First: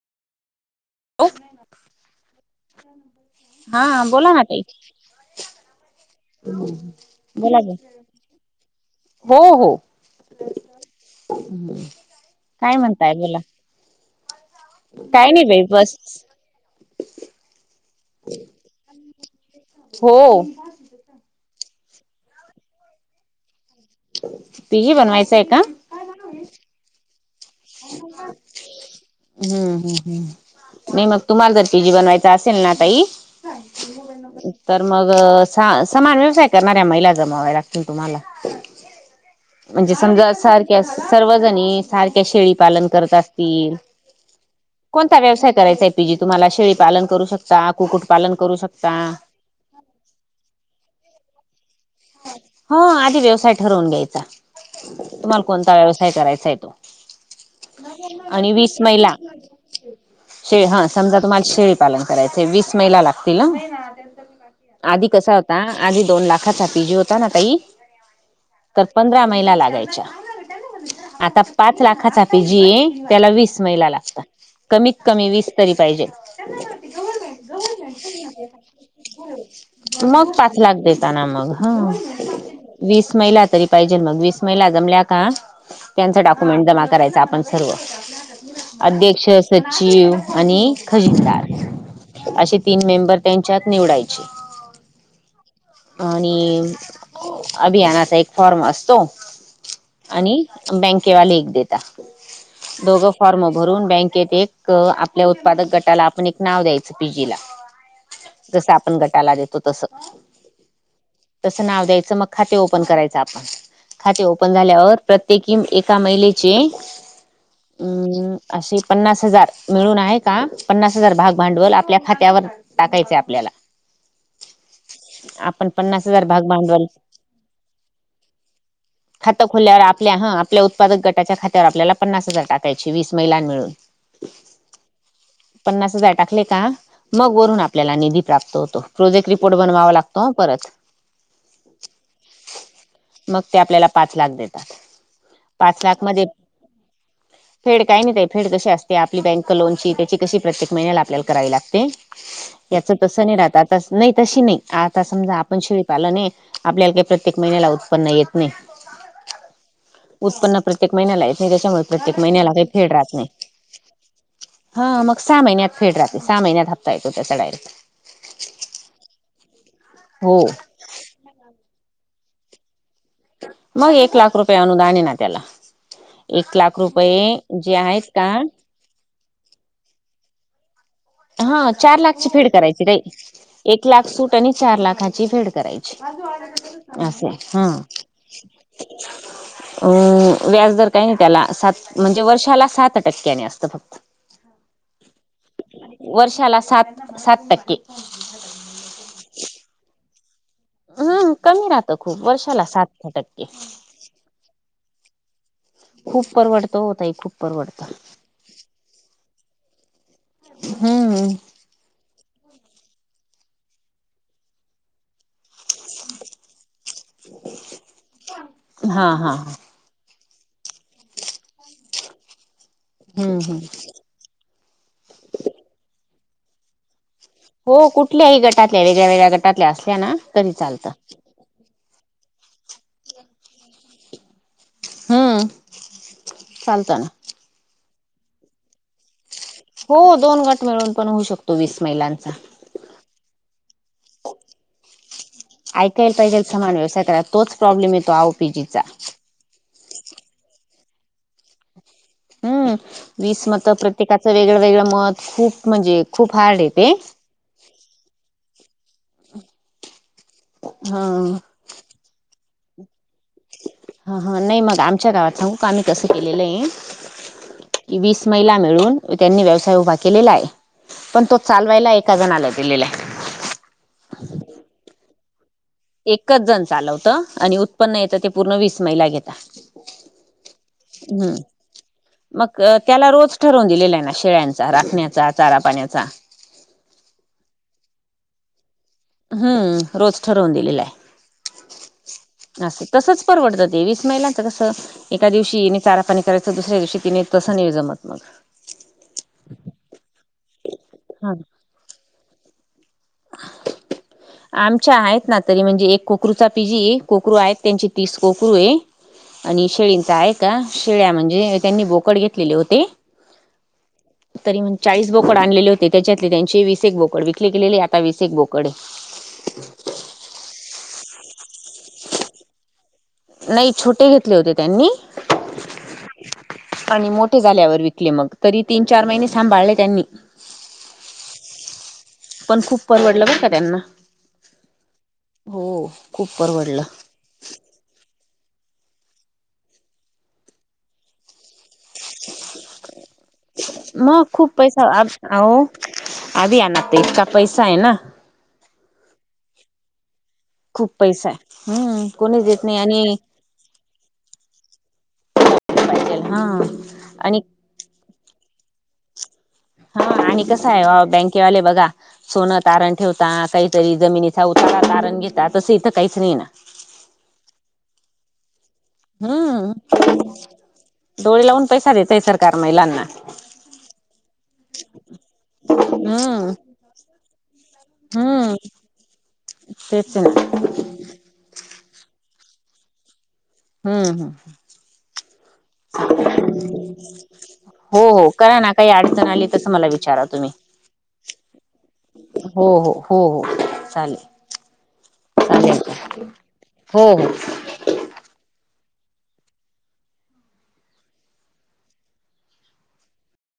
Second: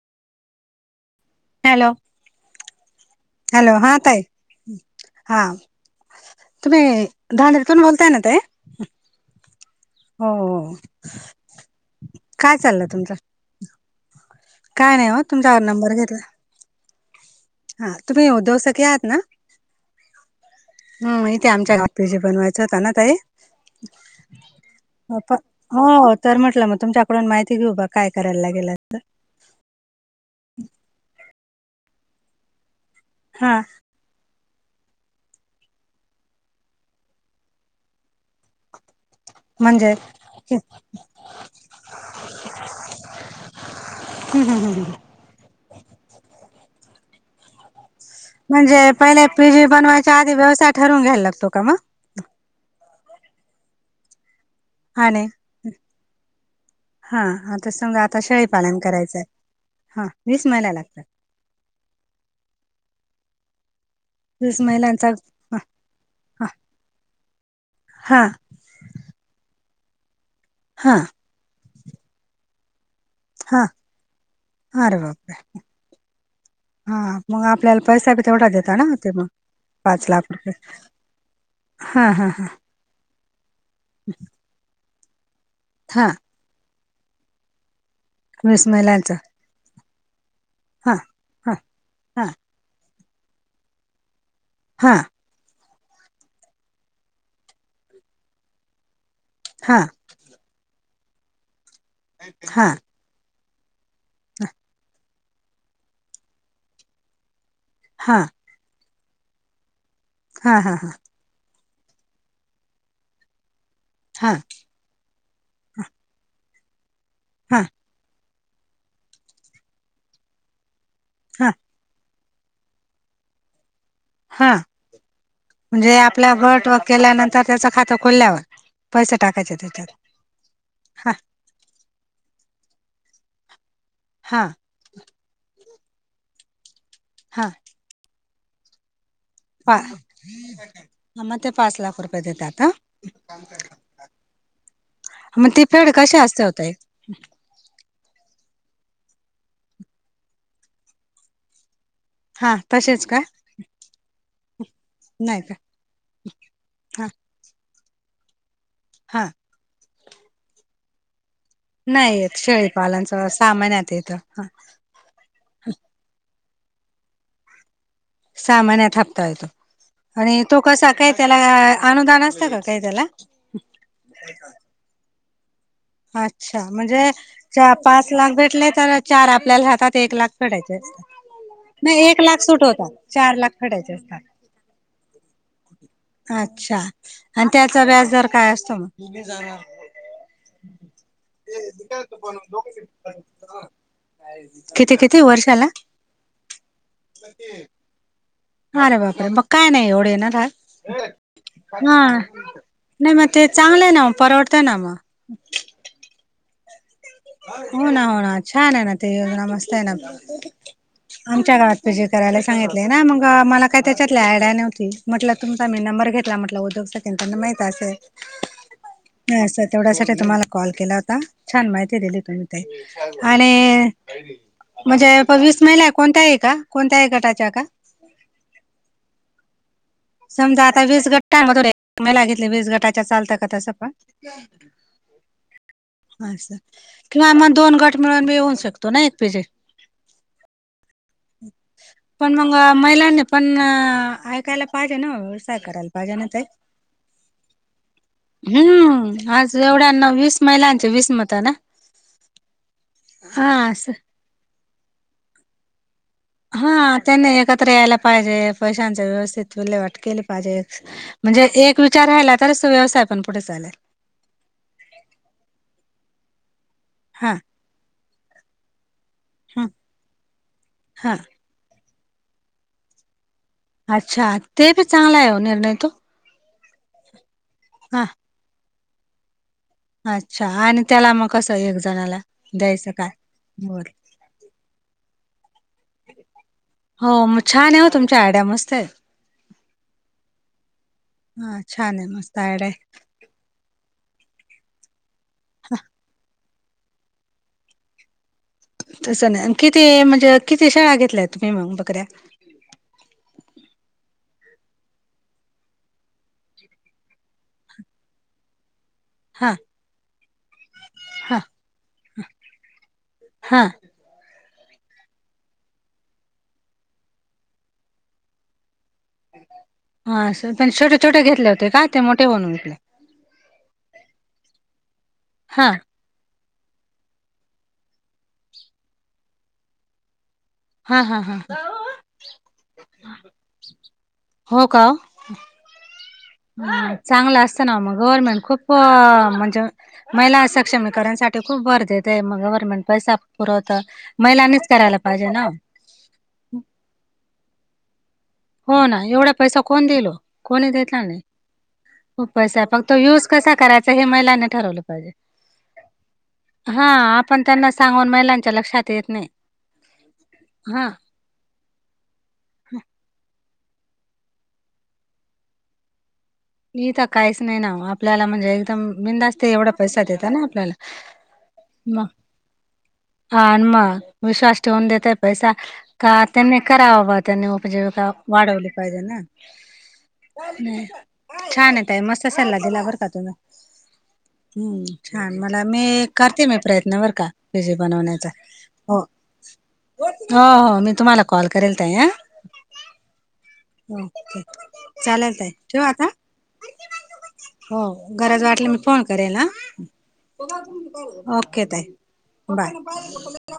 ओ hello, hello हा ताई हा तुम्ही बोला धांडरतुन बोल बोलताय ना ताई, हो हो हो हो, काय चाललंय तुमच? काही नाही बाई नंबर बस घेतला हा तुम्ही उद्धवसखी आहात ना, हो ह इथे आमच्या [unintelligible] पीजी हो पण बनवायचं आहे का हो तर म्हंटलं मग तुमच्या काढून माहिती घेऊ का काय करायला लागेल आता, हू हू हू, नही मग तुम्हाल जर पी जी बनवायच असेल ना ताई! हा तर मग सा-समान व्यवसाय करणाऱ्या महिला, जमवाव्या लागतील तुम्हाला. [inaudible] म्हणजे समजा हम्म सारख्या सर्वजणी, सारख्या शेळी पालन करत असतील हम्म हम्म कोण! ता व्यवसाय करायचा पि जी तुम्हाला, शेळी पालन करू शकता कुकूट म्हणजे पहिले पी जी बनवायच्या आधी व्यवसाय ठरवून घ्यायला लागतो का म! हो आधी व्यवसाय ठरवून घ्यायचा, हा नाही तुम्हाला कोणता व्यवसाय करायचा आहे तो! हा आता समजा आता आणि वीस शेळीपालन महिला करायचंय, हा वीस शेळी महिला हा लागतात. समजा तुम्हाला शेळीपालन करायचयं वीस महिला लागतील हं! वीस आधी महिलांचा कसा होता, आधी दोन हा लाखाचा होता ना ताई हा तर पंधरा महिला लागायच्या हा आता पाच लाखाचा पी जी हे त्याला वीस हा महिला लागतात. अरे कमीत कमी बापरे वीस तरी पाहिजे. हा मग आपल्याला पैसा बी तेवढा देताना ते म. मग पाच लाख देताना मग ह! हा हा हा! वीस महिला तरी पाहिजेलं मग वीस महिला जमल्या का हा त्याचं डाक्युमेंट जमा करायचं आपण सर्व वीस महिलांचा अध्यक्ष सचिव आणि हा हा हा खजिनदार असे तीन मेंबर त्यांच्यात निवडायचे. हां! नियम अभियानाचा एक फॉर्म असतो. हा! आणि बँकेवाले एक देता. हा! दोघं फॉर्म भरून बँकेत एक आपल्या उत्पादक गटाला आपण एक नाव द्यायचं पी जी ला. हां! जसं आपण गटाला देतो तसं. हा हा हा! तसं नाव द्यायचं मग खाते ओपन करायचं, आपण खाते हा ओपन झाल्यावर प्रत्येकी मं एका महिलेचे हा! अम अशे पन्नास हजार मिळून आहे का, पन्नास हजार भाग भांडवल आपल्या खात त्यावर टाकायचे आपल्याला हा आपण त्या म्हणजे आपल्या गट व केल्यानंतर त्याचं खातं खोलल्यावर. पैसे खातं टाकायचे खोलल्यावर त्याच्यात आपल्या ह आपल्या उत्पादक हा गटाच्या खात्यावर आपल्याला पन्नास हजार टाकायचे वीस महिलांन मिळून. हां! पन्नास हजार टाकले का, मग हा वरून आपल्याला निधी प्राप्त होतो प्रोजेक्ट री पोर्ट बनवावं लागतो अ परत. म ते पाच लाख रुपये देतात हं! मग ते आपल्याला पाच लाख देतात म ती पाच फेढ लाख कसी मध्ये असते ओ ताई. फेड काही नाही ताई फेड कशी असते आपली बँक लोनची त्याची कशी प्रत्येक महिन्याला आपल्याला करावी लागते. हा याच तसेच का तसं नाही राहत, आता नही तशी नही आता समजा नाही आप का शेळी पालन हे आपल्याला काही हा प्रत्येक महिन्याला उत्पन्न येत नाही. हा उत्पन्न प्रत्येक महिन्याला येत तसं नाही त्याच्यामुळे नाही प्रत्येक येत महिन्याला काही फेड राहत शेळीपालनचं नाही. सहा महिन्यात येतं हा मग सहा महिन्यात फेड राहते सहा महिन्यायात हप्ता येतो त्याचा डायरेक्ट. सहा महिन्यात हप्ता येतो हो आणि तो कसा काय त्याला अनुदान असतं का काय त्याला मग एक लाख रुपये आनुदान आहे ना त्याला एक अच्छा लाख म्हणजे रुपये चा जे आहेत पाच का लाख भेटले. तर चार आपल्याला हातात एक लाख फेडायचं असतं. हा चार लाखची फेड करायची नाही चार लाख एक फेडायचे लाख सूट असतात आणि चार लाखाची फेड करायची अच्छा अस अआहे आणि हा. त्याचा व्याज दर काय असतो मग अ व्याजदर काही नाही त्याला सात म्हणजे वर्षाला सात टक्क्याने असतं फक्त- किती किती वर्षाला- वर्षाला सात सात टक्के ह रे बाप रे मग काय नाही एवढे ना हम्म कमी [inaudible] राहत हा खूप वर्षाला सात नाही मग टक्के ते चांगलं आहे ना मग परवडतय ना मग. [unintelligible] खूप परवडतो हो ताई. खूप परवडत हो ना हो ना छान आहे ना ते योजना मस्त आहे ना हम्म आमच्या गावात पहिजे. करायला सांगितलेय ना मग मला काय त्याच्यातली आयडया नव्हती. म्हटलं तुमचा मी नंबर घेतला म्हटलं उद्योगसाठी त्यांना माहित असल हा हा नाय असंत. तेवढ्यासाठी तुम्हाला कॉल केला होता छान माहिती दिली तुम्ही ताई हम्म हम्म आणि- म्हणजे प वीस महिला कोणत्या आहे का कोणत्या आहे गटात. हो कुठल्याही गटातल्या वेगळ्या वेगळ्या गटातल्या असल्या ना तरी समजा आता चालतं वीस गटा [inaudible] महिला घेतली वीस गटाच्या चालत का तस पण- हम्म चालतं ना किंवा मग दोन गट- मिळून बी होऊ शकतो ना एक पेजे- हो दोन गट- मिळून पण होऊ शकोतो. पण मग महिलांनी पण ऐकायला पाहिजे ना व्यवसाय कराल ऐकायला पाहिजे ना ताई समान व्यवसाय करा तोच प्रॉब्लेम येतो आओपीजीचा हम्म आज- जेवढ्यांना वीस महिलांचे वीस मत ना? हम्म हा वीस मतं असं. प्रत्येकाचं वेगळं वेगळं मत खूप म्हणजे खूप हार्ड आहे ते. हा त्यांनी एकत्र यायला पाहिजे पैशांची व्यवस्थित विल्हेवाट केली पा- पाहिजे ह म्हणजे एक विचार राहिला तरच व्यवसाय पण पुढे चालेल. हा हा नाही मग आमच्या गावात सांगू का आम्ही कसं केलेलं आहे. हा- वीस महिला मिळून त्यांनी व्यवसाय उभा केलेला आहे हा. पण तो चालवायला एका जणला दिलेलं आहे. अच्छा ते बी चांगला आहे निर्णय तो एकच जण चालवतं आणि उत्पन्न हा येत ते पूर्ण वीस महिला घेता. अच्छा आणि त्याला मग हम्म कसं एक जणाला मग द्यायचं त्याला काय रोज ठरवून बर दिलेला आहे ना शेळ्यांचा राखण्याचा चा चारा पाण्याचा. हो मग छान आहे वो तुमची आयड्या मस्त आहे. हम्म रोज ठरवून दिलेला आहे. हा छान आहे मस्त आयडिया अस आहे तसचं परवडत ते वीस महिलांच कसं एका दिवशी मी चारा पाणी कराय च दुसऱ्या दिवशी तीने तस नि जमत मग तसं नाही अनं किती म्हणजे किती शेळ्या घेतल्या हा तुम्ही मग बकऱ्या आमच्या आहेत ना तरी म्हणजे एक कोकरूचा पीजी आहे एक कोकरू आहेत त्यांचे तीस कोकरू आहे. हा आणि शेळींचा आहे का शेळ्या हा म्हणजे त्यांनी बोकड घेतलेले होते. हा तरी म चाळीस बोकड आणलेले होते त्याच्यातले त्यांचे वीस एक बोकड विकले गेले आता वीस एक बोकडहे. हा पण छोटे छोटे घेतले होते काय ते मोठे बनू विकले. नाही छोटे घेतले होते त्यांनी. हा. आणि मोठे झाल्यावर विकले मग तरी तीन चार महिने सांभाळले त्यांनी. हा हा हा ह. पण खूप परवडलं बर का त्यांना हो. खूप परवडलं. हम्. चांगलं असतना मग गव्हर्नमेंट खूप म्हणजे महिला सक्षमीकरांसाठी खूप बर तेेथे मग गव्हर्नमेंट पैसा पुरवत मग खूप महिलांनीच पैसा करायला पाहिजे ना? अहो आधी आहे ना ते इतका पैसा आहे ना. हो ना एवढा पैसा कोण देईल ओ. खूप पैसा आहे. हम्म खुप कोणीच पैसा देत आहे, नाही फक्त तो आणि युज कसा करायचा हे महिलांनी ठरवलं पाहिजे. हा आणि आपण त्यांना सांगून महिलांच्या लक्षात येत नाही. हा आणि कसं हाय हा आ बँकेवाले बघा. सोनं तारण ठेवता, काहीतरी जमिनीचा उतारा तारण घेता, तसं इथं काहीच नाही ना. इथ काहीच नाही ना आपल्याला म्हणजे एकदम बिनधास्त एवढा हम्म. पैसा देत ना आपल्याला, डोळे लावून पैसा मग. देतय सरकार महिलांना [unintelligible] ह न मग विश्वास ठेवून देतय पैसा का हम्म. त्यांनी करावं बा त्यांनी उपजीविका हम्म वाढवली पाहिजे ना. तेच ना. छान आहे ताई मस्त सल्ला दिला बरं का तुम्ही. हम्. छान मला मी करते मी प्रयत्न बरं का पीजी हो बनवण्याचा हो करा ना काही हो. अडचण आली तसं मला विचारा हो तुम्ही. हो मी तुम्हाला कॉल करेल ताई हा. हो हो हो हो चालेल, ओके ताई चालेल ठेवू आता करा. हो हो. हो गरज वाटलं मी फोन करेल हा. ओके ताई बाय.